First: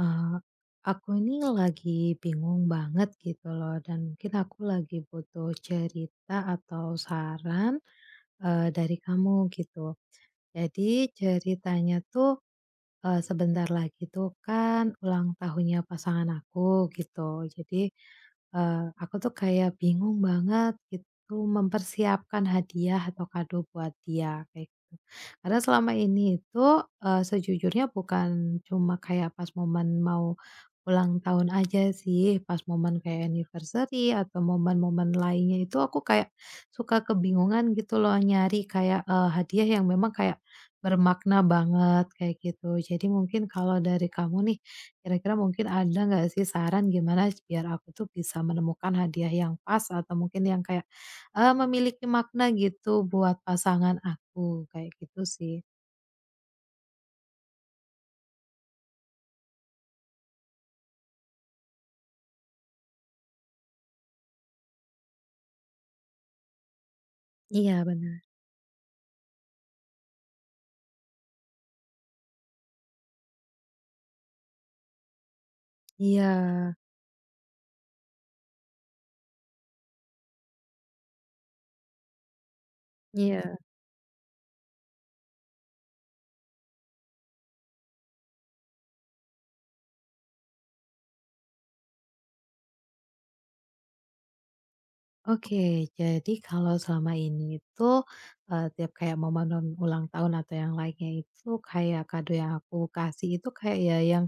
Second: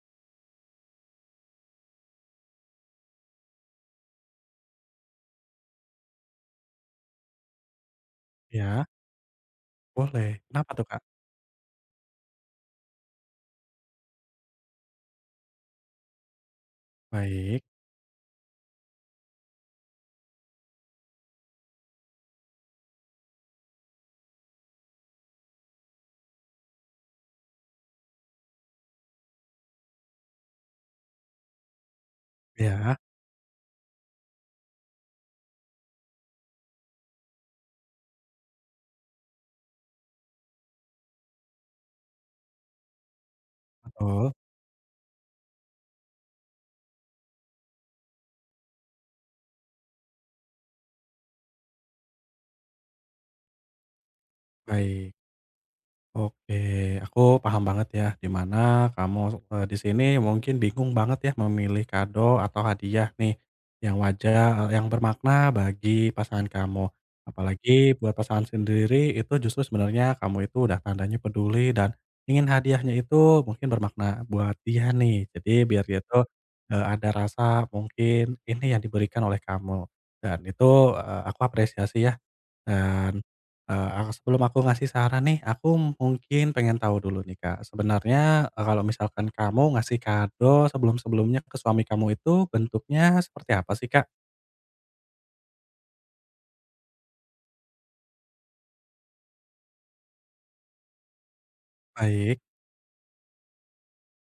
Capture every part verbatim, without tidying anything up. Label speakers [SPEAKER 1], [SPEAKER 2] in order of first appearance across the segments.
[SPEAKER 1] Eee, aku ini lagi bingung banget gitu loh dan mungkin aku lagi butuh cerita atau saran, eee,
[SPEAKER 2] Iya,
[SPEAKER 1] dari kamu gitu.
[SPEAKER 2] boleh. Kenapa tuh, Kak?
[SPEAKER 1] Jadi ceritanya tuh eee, sebentar lagi tuh kan ulang tahunnya pasangan aku gitu.
[SPEAKER 2] Baik,
[SPEAKER 1] Jadi, eee, aku tuh kayak bingung banget gitu mempersiapkan hadiah atau kado buat dia kayak gitu. Karena selama ini itu, eee, sejujurnya bukan cuma kayak pas momen mau ulang tahun aja sih, pas
[SPEAKER 2] iya,
[SPEAKER 1] momen kayak anniversary atau momen-momen lainnya itu aku kayak suka kebingungan gitu loh nyari kayak, eee, hadiah yang memang kayak bermakna banget kayak gitu. Jadi mungkin kalau dari
[SPEAKER 2] betul,
[SPEAKER 1] kamu nih, kira-kira mungkin ada nggak sih saran gimana biar aku tuh bisa menemukan hadiah yang pas atau mungkin yang kayak, eee, memiliki makna gitu buat pasangan aku, kayak
[SPEAKER 2] baik.
[SPEAKER 1] gitu sih.
[SPEAKER 2] Oke, aku paham banget ya, di mana kamu, eee, di sini mungkin bingung banget ya memilih kado atau hadiah nih, yang wajar eee, yang bermakna bagi pasangan kamu.
[SPEAKER 1] Iya,
[SPEAKER 2] Apalagi buat
[SPEAKER 1] benar.
[SPEAKER 2] pasangan sendiri itu justru sebenarnya kamu itu udah tandanya peduli dan ingin hadiahnya itu mungkin bermakna buat dia nih. Jadi biar dia tuh,
[SPEAKER 1] Iya.
[SPEAKER 2] eee, ada rasa mungkin ini yang diberikan oleh kamu, dan itu, eee, aku apresiasi ya dan,
[SPEAKER 1] Iya.
[SPEAKER 2] eee, ak sebelum aku ngasih saran nih, aku mungkin pengen tahu dulu nih, Kak. Sebenarnya, eee, kalau misalkan kamu ngasih kado sebelum-sebelumnya ke suami kamu itu bentuknya seperti apa sih, Kak?
[SPEAKER 1] Oke, jadi kalau selama ini itu, eee, tiap kayak momen ulang tahun atau yang lainnya itu kayak kado
[SPEAKER 2] Baik,
[SPEAKER 1] yang aku kasih itu kayak ya yang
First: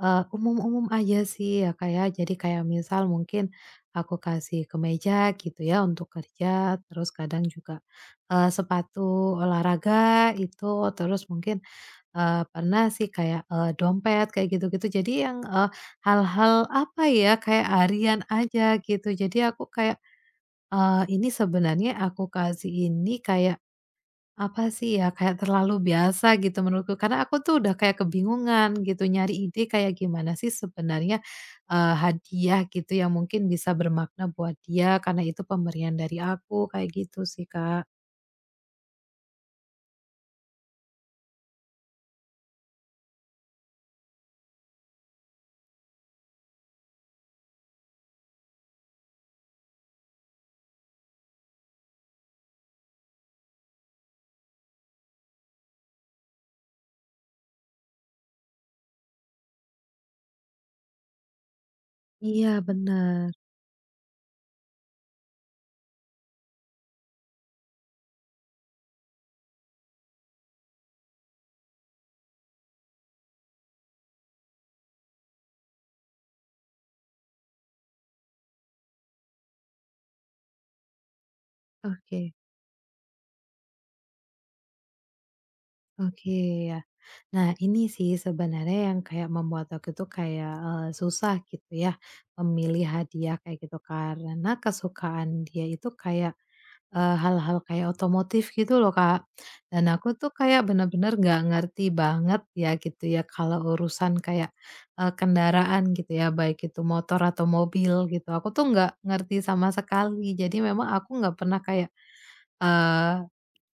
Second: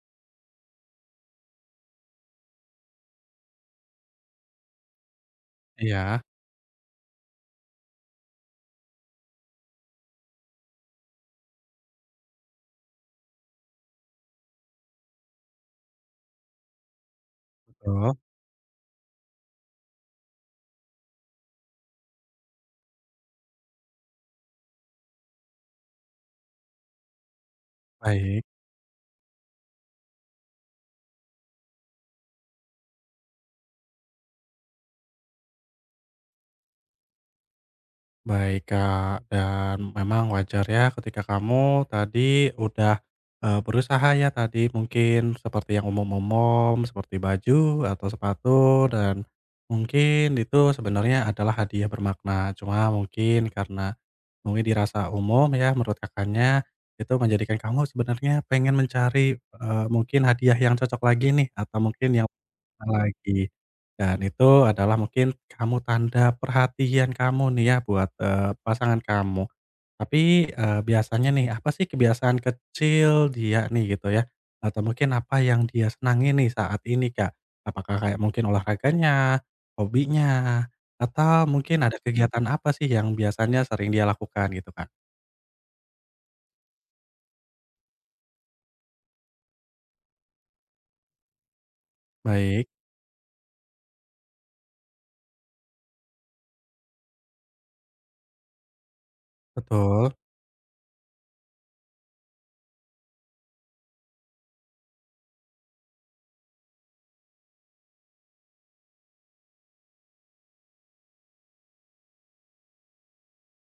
[SPEAKER 1] Eee, umum-umum aja sih ya, Kak, ya. Jadi kayak misal mungkin aku kasih kemeja gitu ya untuk
[SPEAKER 2] iya,
[SPEAKER 1] kerja, terus kadang juga, eee, sepatu olahraga itu, terus mungkin, eee, pernah sih kayak, eee, dompet kayak gitu-gitu. Jadi yang, eee, hal-hal apa ya, kayak
[SPEAKER 2] betul,
[SPEAKER 1] harian aja gitu. Jadi aku kayak, eee, ini sebenarnya aku kasih ini kayak apa sih ya, kayak terlalu biasa gitu menurutku, karena aku tuh udah kayak
[SPEAKER 2] baik.
[SPEAKER 1] kebingungan gitu nyari ide kayak gimana sih sebenarnya, eee, hadiah gitu yang mungkin bisa bermakna buat dia karena itu pemberian dari aku, kayak gitu sih, Kak.
[SPEAKER 2] Baik, Kak, dan memang wajar ya ketika kamu tadi udah, eee, berusaha ya tadi mungkin seperti yang umum-umum, seperti baju atau sepatu dan mungkin itu sebenarnya adalah hadiah bermakna. Cuma mungkin karena mungkin dirasa umum ya menurut Kakaknya, itu menjadikan kamu sebenarnya pengen mencari, eee, mungkin hadiah yang cocok lagi nih atau mungkin yang
[SPEAKER 1] Iya benar.
[SPEAKER 2] lagi, dan itu adalah mungkin kamu tanda perhatian kamu nih ya buat, eee, pasangan kamu. Tapi, eee, biasanya nih apa sih kebiasaan kecil dia nih gitu ya, atau mungkin apa yang dia senangi nih saat ini, Kak? Apakah kayak mungkin olahraganya, hobinya, atau mungkin ada
[SPEAKER 1] Oke,
[SPEAKER 2] kegiatan apa sih yang biasanya sering dia lakukan gitu, Kak?
[SPEAKER 1] oke, ya. Nah ini sih sebenarnya yang kayak membuat aku tuh kayak, eee, susah gitu ya,
[SPEAKER 2] Baik,
[SPEAKER 1] memilih hadiah kayak gitu, karena kesukaan dia itu kayak Eee, hal-hal kayak otomotif gitu loh, Kak. Dan
[SPEAKER 2] betul
[SPEAKER 1] aku tuh kayak bener-bener nggak ngerti banget ya gitu ya kalau urusan kayak, eee, kendaraan gitu ya, baik itu motor atau mobil gitu. Aku tuh nggak ngerti sama sekali. Jadi memang aku nggak pernah kayak, eee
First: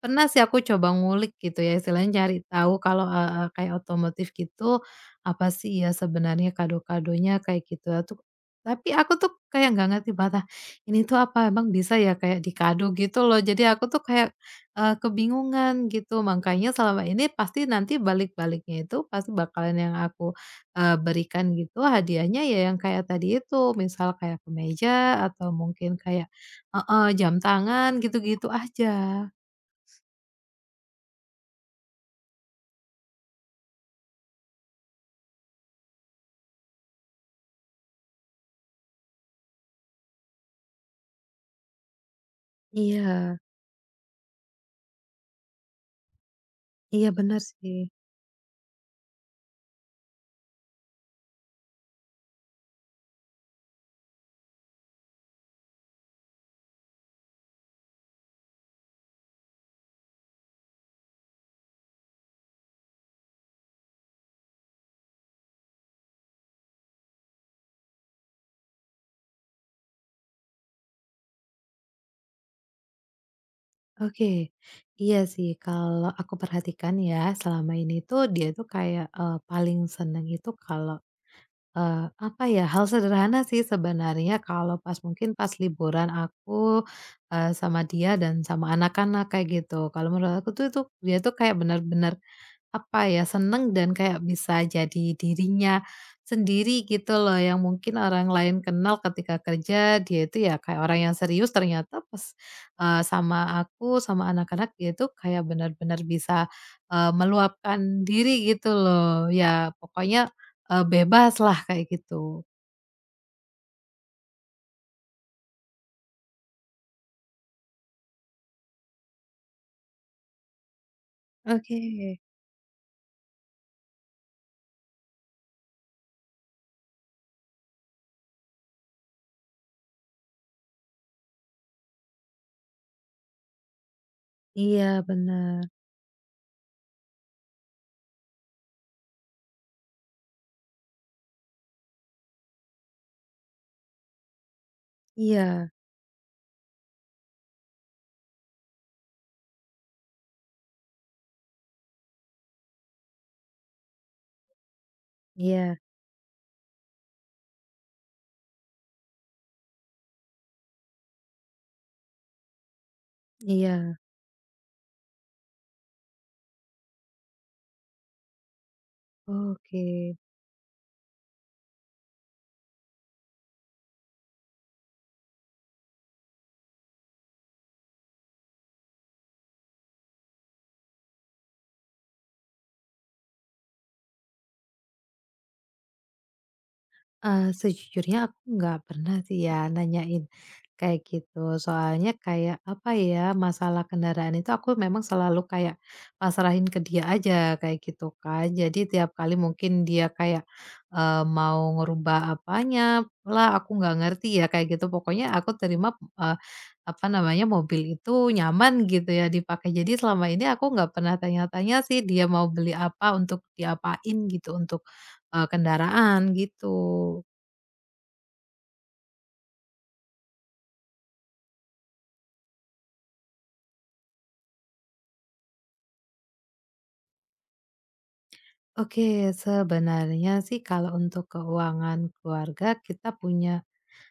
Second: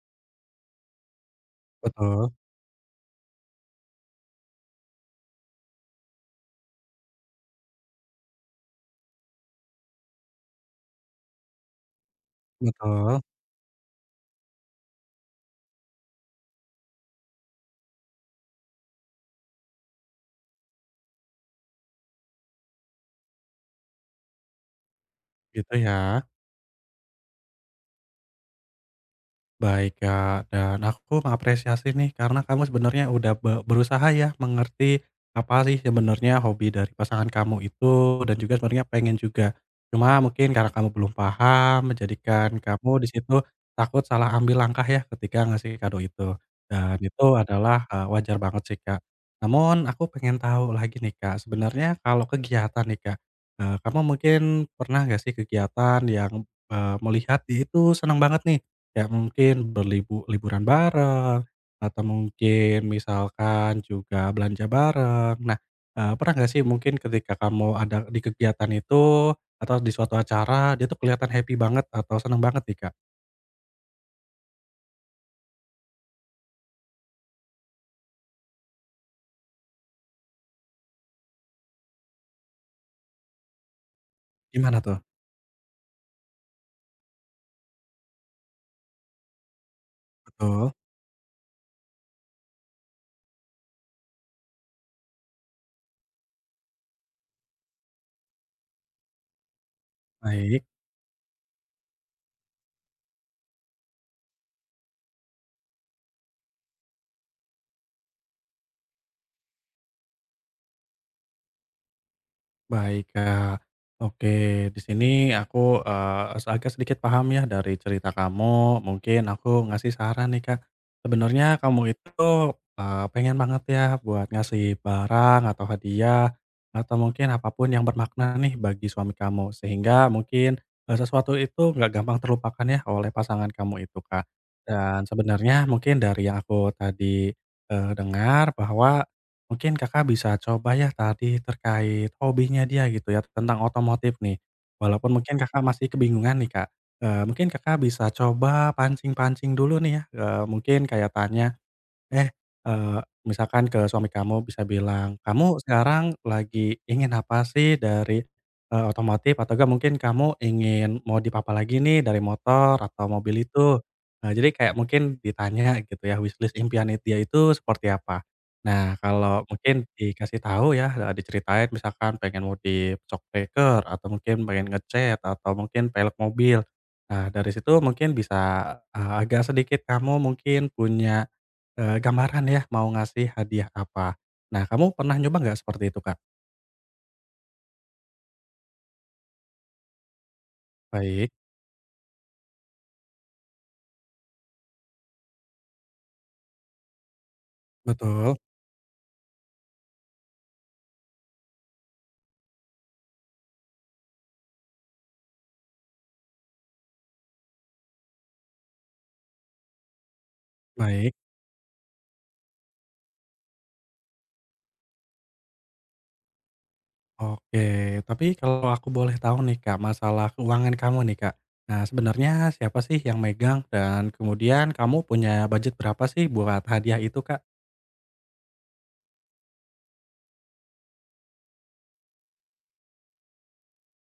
[SPEAKER 1] pernah sih aku coba ngulik gitu ya, istilahnya
[SPEAKER 2] betul
[SPEAKER 1] cari tahu kalau, eee, kayak otomotif gitu, apa sih ya sebenarnya kado-kadonya kayak gitu ya tuh. Tapi aku tuh kayak nggak ngerti bata ini tuh apa emang bisa ya kayak dikado
[SPEAKER 2] betul,
[SPEAKER 1] gitu loh. Jadi aku tuh kayak, eee, kebingungan gitu. Makanya selama ini pasti nanti balik-baliknya itu pasti bakalan yang aku, eee, berikan gitu hadiahnya ya yang kayak tadi itu, misal kayak kemeja atau
[SPEAKER 2] gitu
[SPEAKER 1] mungkin
[SPEAKER 2] ya.
[SPEAKER 1] kayak heeh, jam tangan gitu-gitu aja.
[SPEAKER 2] Baik, Kak, dan aku mengapresiasi nih karena kamu sebenarnya udah be berusaha ya mengerti apa sih sebenarnya hobi dari pasangan kamu itu dan juga sebenarnya pengen juga. Cuma mungkin karena kamu belum paham menjadikan kamu di situ
[SPEAKER 1] Iya
[SPEAKER 2] takut salah ambil langkah ya ketika ngasih kado itu. Dan
[SPEAKER 1] iya
[SPEAKER 2] itu
[SPEAKER 1] benar sih.
[SPEAKER 2] adalah, eee, wajar banget sih, Kak. Namun aku pengen tahu lagi nih, Kak, sebenarnya kalau kegiatan nih, Kak, eee, kamu mungkin pernah nggak sih kegiatan yang, eee, melihat dia itu senang banget nih kayak mungkin berlibu liburan bareng, atau mungkin misalkan juga belanja bareng. Nah, eee, pernah nggak sih mungkin ketika kamu ada di kegiatan itu, atau di suatu acara, dia tuh kelihatan happy banget atau seneng banget nih, Kak?
[SPEAKER 1] Oke. Iya sih kalau aku perhatikan ya selama ini tuh dia tuh kayak, eee, paling seneng itu kalau, eee, apa ya, hal sederhana sih sebenarnya kalau
[SPEAKER 2] Gimana
[SPEAKER 1] pas
[SPEAKER 2] tuh?
[SPEAKER 1] mungkin pas liburan aku, eee, sama dia dan sama anak-anak kayak gitu. Kalau menurut aku tuh
[SPEAKER 2] Betul,
[SPEAKER 1] itu dia tuh kayak benar-benar. Apa ya, seneng dan kayak bisa jadi dirinya sendiri gitu loh, yang mungkin orang lain kenal ketika kerja, dia itu ya
[SPEAKER 2] baik.
[SPEAKER 1] kayak orang yang serius ternyata pas, eee, sama aku, sama anak-anak, dia itu kayak benar-benar bisa, eee, meluapkan diri gitu loh. Ya pokoknya, eh, bebas lah kayak gitu.
[SPEAKER 2] Baik, Kak. Oke, di sini aku, eee, agak sedikit paham ya dari cerita kamu, mungkin aku ngasih saran nih, Kak. Sebenarnya
[SPEAKER 1] Oke.
[SPEAKER 2] kamu itu, eee, pengen banget ya buat ngasih barang atau hadiah, atau mungkin apapun yang bermakna nih bagi suami kamu, sehingga mungkin, eee, sesuatu itu nggak gampang terlupakan ya oleh pasangan kamu itu, Kak.
[SPEAKER 1] Iya
[SPEAKER 2] Dan
[SPEAKER 1] benar.
[SPEAKER 2] sebenarnya mungkin dari yang aku tadi, eee, dengar bahwa mungkin Kakak bisa coba ya tadi terkait hobinya dia gitu ya, tentang otomotif nih. Walaupun mungkin Kakak
[SPEAKER 1] Iya
[SPEAKER 2] masih kebingungan nih Kak, eee, mungkin Kakak bisa coba pancing-pancing dulu nih ya, eee, mungkin kayak tanya, Eh, eee, misalkan ke suami kamu bisa bilang, "Kamu
[SPEAKER 1] iya
[SPEAKER 2] sekarang lagi ingin apa sih dari, eee, otomotif atau enggak mungkin kamu ingin modif apa lagi nih dari motor atau mobil itu?"
[SPEAKER 1] iya.
[SPEAKER 2] Nah, jadi kayak mungkin ditanya gitu ya wishlist impian it dia itu seperti apa. Nah, kalau mungkin
[SPEAKER 1] Oke.
[SPEAKER 2] dikasih tahu ya, eee, diceritain misalkan pengen modif shock breaker atau mungkin pengen ngecat atau mungkin pelek mobil. Nah, dari situ mungkin bisa, eee, agak sedikit kamu mungkin punya Eee, gambaran ya mau ngasih hadiah apa. Nah kamu pernah nyoba nggak seperti itu, Kak?
[SPEAKER 1] Eee, sejujurnya aku nggak pernah sih ya nanyain kayak
[SPEAKER 2] Baik,
[SPEAKER 1] gitu. Soalnya kayak, apa ya, masalah kendaraan itu aku memang selalu kayak pasrahin ke dia aja, kayak gitu
[SPEAKER 2] betul,
[SPEAKER 1] kan. Jadi tiap kali mungkin dia kayak, eee, mau ngerubah apanya lah, aku nggak ngerti ya kayak gitu. Pokoknya aku terima, eee, apa namanya, mobil itu nyaman gitu ya dipakai. Jadi selama ini aku nggak
[SPEAKER 2] baik,
[SPEAKER 1] pernah tanya-tanya sih dia mau beli apa, untuk diapain gitu, untuk, eee, kendaraan gitu.
[SPEAKER 2] oke. Tapi kalau aku boleh tahu nih, Kak, masalah keuangan kamu nih, Kak. Nah sebenarnya siapa sih yang megang dan kemudian kamu punya budget berapa sih buat hadiah itu, Kak?
[SPEAKER 1] Oke, sebenarnya sih kalau untuk keuangan keluarga kita punya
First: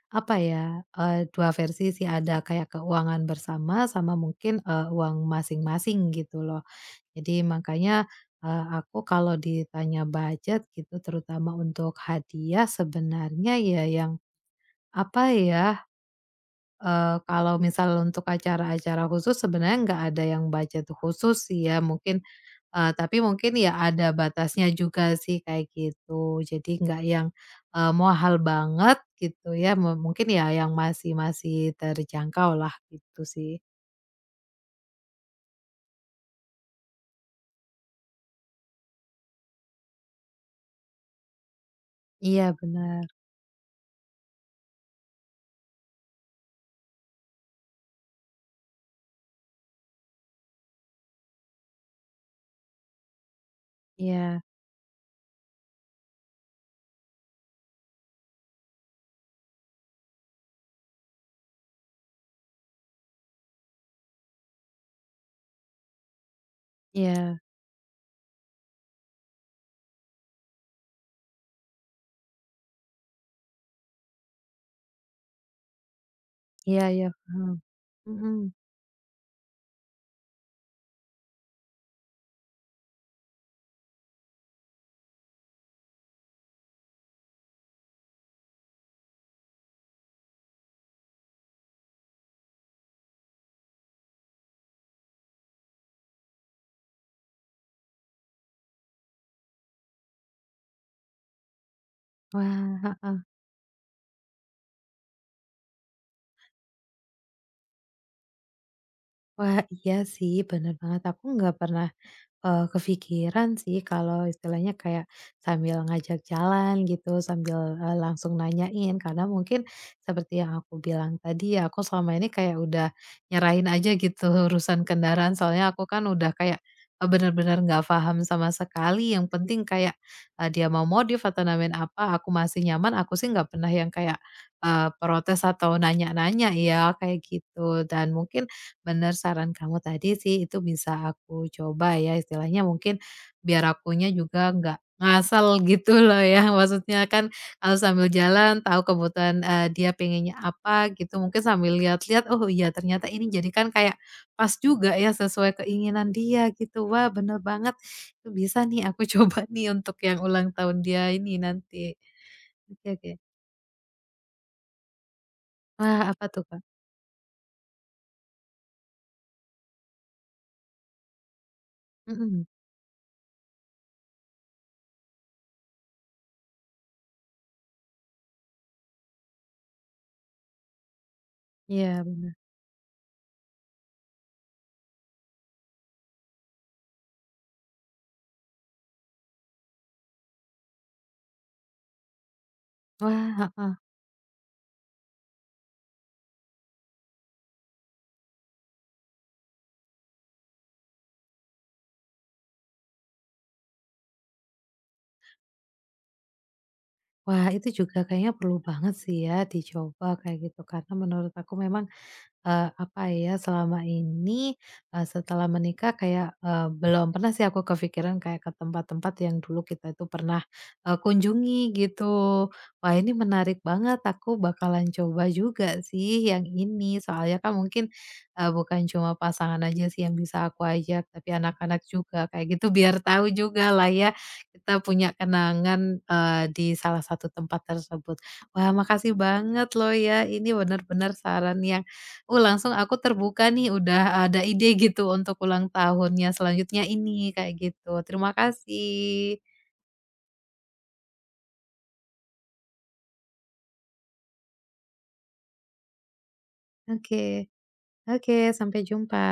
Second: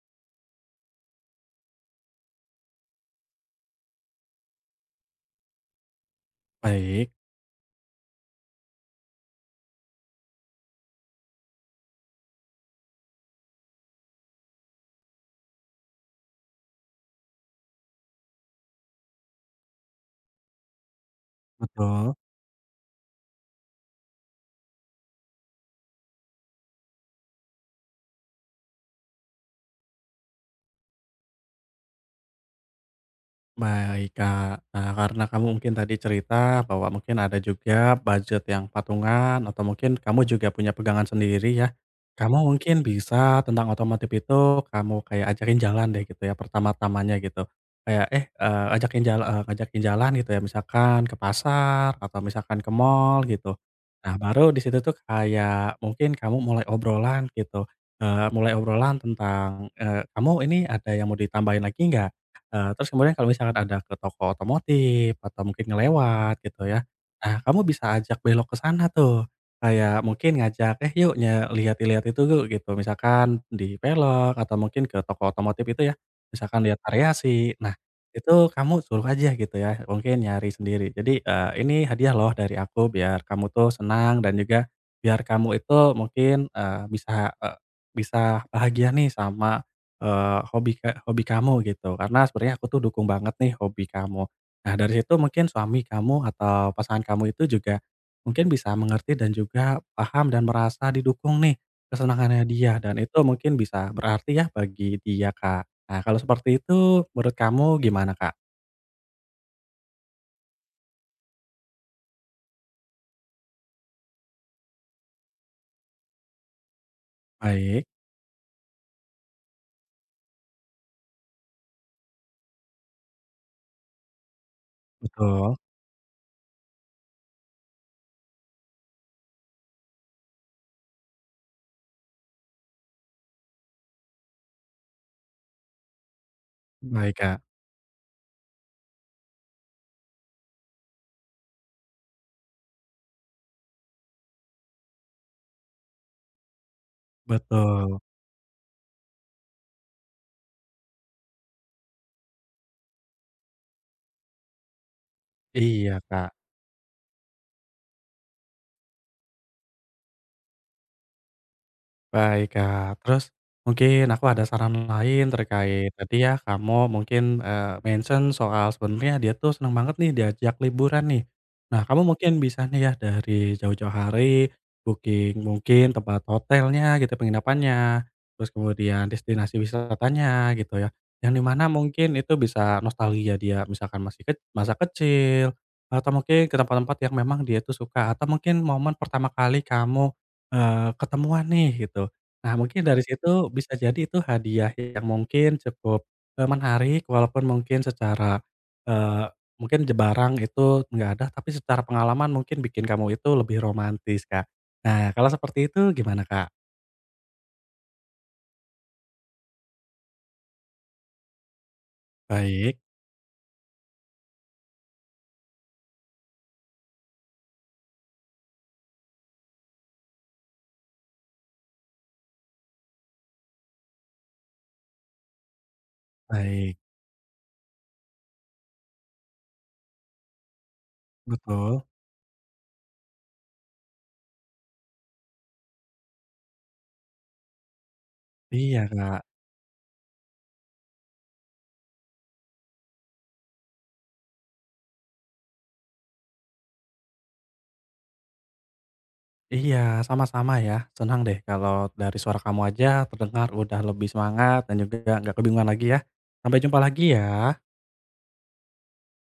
[SPEAKER 1] apa ya, eee, dua versi sih ada kayak keuangan bersama sama mungkin, eee, uang masing-masing gitu loh.
[SPEAKER 2] Baik,
[SPEAKER 1] Jadi makanya, eee, aku kalau ditanya budget gitu terutama untuk hadiah sebenarnya ya yang apa ya. Eee, kalau misal untuk acara-acara khusus sebenarnya nggak ada yang budget khusus sih ya
[SPEAKER 2] betul.
[SPEAKER 1] mungkin, eee, tapi mungkin ya ada batasnya juga sih kayak gitu. Jadi nggak yang, eee, mahal banget gitu ya, mu mungkin ya yang masih masih terjangkau lah gitu sih.
[SPEAKER 2] Baik, Kak. Nah, karena kamu mungkin tadi cerita bahwa mungkin ada juga budget yang patungan atau mungkin kamu juga punya pegangan sendiri ya.
[SPEAKER 1] Iya
[SPEAKER 2] Kamu mungkin
[SPEAKER 1] benar.
[SPEAKER 2] bisa tentang otomotif itu kamu kayak ajakin jalan deh gitu ya pertama-tamanya gitu. Kayak eh eee, ajakin jalan ajakin jalan gitu ya misalkan ke pasar atau misalkan ke mall gitu. Nah,
[SPEAKER 1] Iya
[SPEAKER 2] baru di situ tuh kayak mungkin kamu mulai obrolan gitu, eee, mulai obrolan tentang, eee, "Kamu ini ada yang mau ditambahin lagi nggak?" Eee, terus kemudian kalau misalkan ada ke toko otomotif atau mungkin ngelewat gitu ya, nah
[SPEAKER 1] iya
[SPEAKER 2] kamu bisa ajak belok ke sana tuh. Kayak mungkin ngajak, "Eh yuk nye lihat-lihat itu yuk," gitu. Misalkan di pelek atau mungkin ke toko otomotif itu ya, misalkan lihat
[SPEAKER 1] iya iya paham.
[SPEAKER 2] variasi. Nah,
[SPEAKER 1] Mhm.
[SPEAKER 2] itu kamu suruh aja gitu ya, mungkin nyari sendiri. Jadi, eee, "Ini hadiah loh dari aku biar kamu tuh senang dan juga biar kamu itu mungkin, eee, bisa, eee, bisa bahagia nih sama eee, hobi ka hobi kamu gitu, karena sebenarnya aku tuh dukung banget nih hobi kamu. Nah dari situ mungkin suami kamu atau pasangan kamu itu juga mungkin bisa mengerti dan juga paham dan merasa didukung nih kesenangannya dia
[SPEAKER 1] Wah,
[SPEAKER 2] dan itu
[SPEAKER 1] heeh.
[SPEAKER 2] mungkin bisa berarti ya bagi dia, Kak. Nah kalau seperti itu menurut kamu gimana, Kak?
[SPEAKER 1] Wah iya sih benar banget, aku nggak pernah eee, kepikiran sih kalau istilahnya kayak sambil ngajak jalan gitu, sambil,
[SPEAKER 2] Baik,
[SPEAKER 1] eee, langsung nanyain. Karena mungkin seperti yang aku bilang tadi ya, aku selama ini kayak udah nyerahin aja gitu urusan kendaraan,
[SPEAKER 2] betul,
[SPEAKER 1] soalnya aku kan udah kayak, eee, benar bener nggak paham sama sekali, yang penting kayak, eee, dia mau modif atau namain apa, aku masih nyaman, aku sih nggak pernah yang kayak, eee, protes atau nanya-nanya ya,
[SPEAKER 2] baik,
[SPEAKER 1] kayak
[SPEAKER 2] Kak,
[SPEAKER 1] gitu. Dan mungkin bener saran kamu tadi sih, itu bisa aku coba ya, istilahnya mungkin biar akunya juga nggak ngasal gitu loh ya, maksudnya kan kalau
[SPEAKER 2] betul,
[SPEAKER 1] sambil jalan tahu kebutuhan, eee, dia pengennya apa gitu, mungkin sambil lihat-lihat, "Oh iya ternyata ini," jadi kan kayak pas juga ya sesuai
[SPEAKER 2] iya,
[SPEAKER 1] keinginan
[SPEAKER 2] Kak.
[SPEAKER 1] dia gitu. Wah bener banget, itu bisa nih aku coba nih untuk yang ulang tahun dia ini nanti.
[SPEAKER 2] Baik,
[SPEAKER 1] Oke,
[SPEAKER 2] Kak.
[SPEAKER 1] oke.
[SPEAKER 2] Terus mungkin aku ada saran lain terkait
[SPEAKER 1] Wah
[SPEAKER 2] tadi
[SPEAKER 1] apa
[SPEAKER 2] ya
[SPEAKER 1] tuh, Kak?
[SPEAKER 2] kamu mungkin, eee, mention soal sebenarnya dia tuh senang banget nih diajak liburan nih. Nah, kamu mungkin
[SPEAKER 1] Mhm,
[SPEAKER 2] bisa nih ya dari jauh-jauh hari booking mungkin tempat hotelnya gitu, penginapannya, terus kemudian destinasi wisatanya gitu ya. Yang di mana
[SPEAKER 1] iya.
[SPEAKER 2] mungkin itu bisa nostalgia dia misalkan masih ke masa kecil, atau mungkin ke tempat-tempat yang memang dia tuh suka, atau mungkin momen pertama kali kamu Eee, ketemuan nih gitu. Nah mungkin dari
[SPEAKER 1] Wah,
[SPEAKER 2] situ bisa
[SPEAKER 1] heeh.
[SPEAKER 2] jadi itu hadiah yang mungkin cukup, eee, menarik walaupun mungkin secara, eee, mungkin je barang itu nggak ada, tapi secara pengalaman mungkin bikin kamu itu lebih romantis, Kak. Nah kalau seperti itu gimana, Kak?
[SPEAKER 1] Wah, itu juga kayaknya perlu banget sih ya dicoba kayak gitu, karena menurut aku memang eee,
[SPEAKER 2] Baik
[SPEAKER 1] apa ya, selama ini, eee, setelah menikah kayak, eee, belum pernah sih aku kepikiran kayak ke tempat-tempat yang dulu kita itu pernah, eee, kunjungi gitu. Wah ini menarik banget, aku bakalan coba juga sih yang
[SPEAKER 2] baik,
[SPEAKER 1] ini. Soalnya kan mungkin, eee, bukan cuma pasangan aja sih yang bisa aku ajak, tapi
[SPEAKER 2] betul.
[SPEAKER 1] anak-anak juga kayak gitu biar tahu juga lah ya, kita punya kenangan, eee, di salah satu tempat tersebut. Wah
[SPEAKER 2] Iya,
[SPEAKER 1] makasih
[SPEAKER 2] Kak.
[SPEAKER 1] banget loh ya, ini benar-benar saran yang. Oh langsung aku terbuka nih udah ada ide gitu untuk ulang tahunnya selanjutnya ini, kayak gitu. Terima kasih.
[SPEAKER 2] Iya, sama-sama ya. Senang deh kalau dari suara kamu aja terdengar udah lebih semangat dan juga nggak kebingungan lagi ya. Sampai jumpa lagi
[SPEAKER 1] Oke,
[SPEAKER 2] ya.
[SPEAKER 1] oke, sampai jumpa.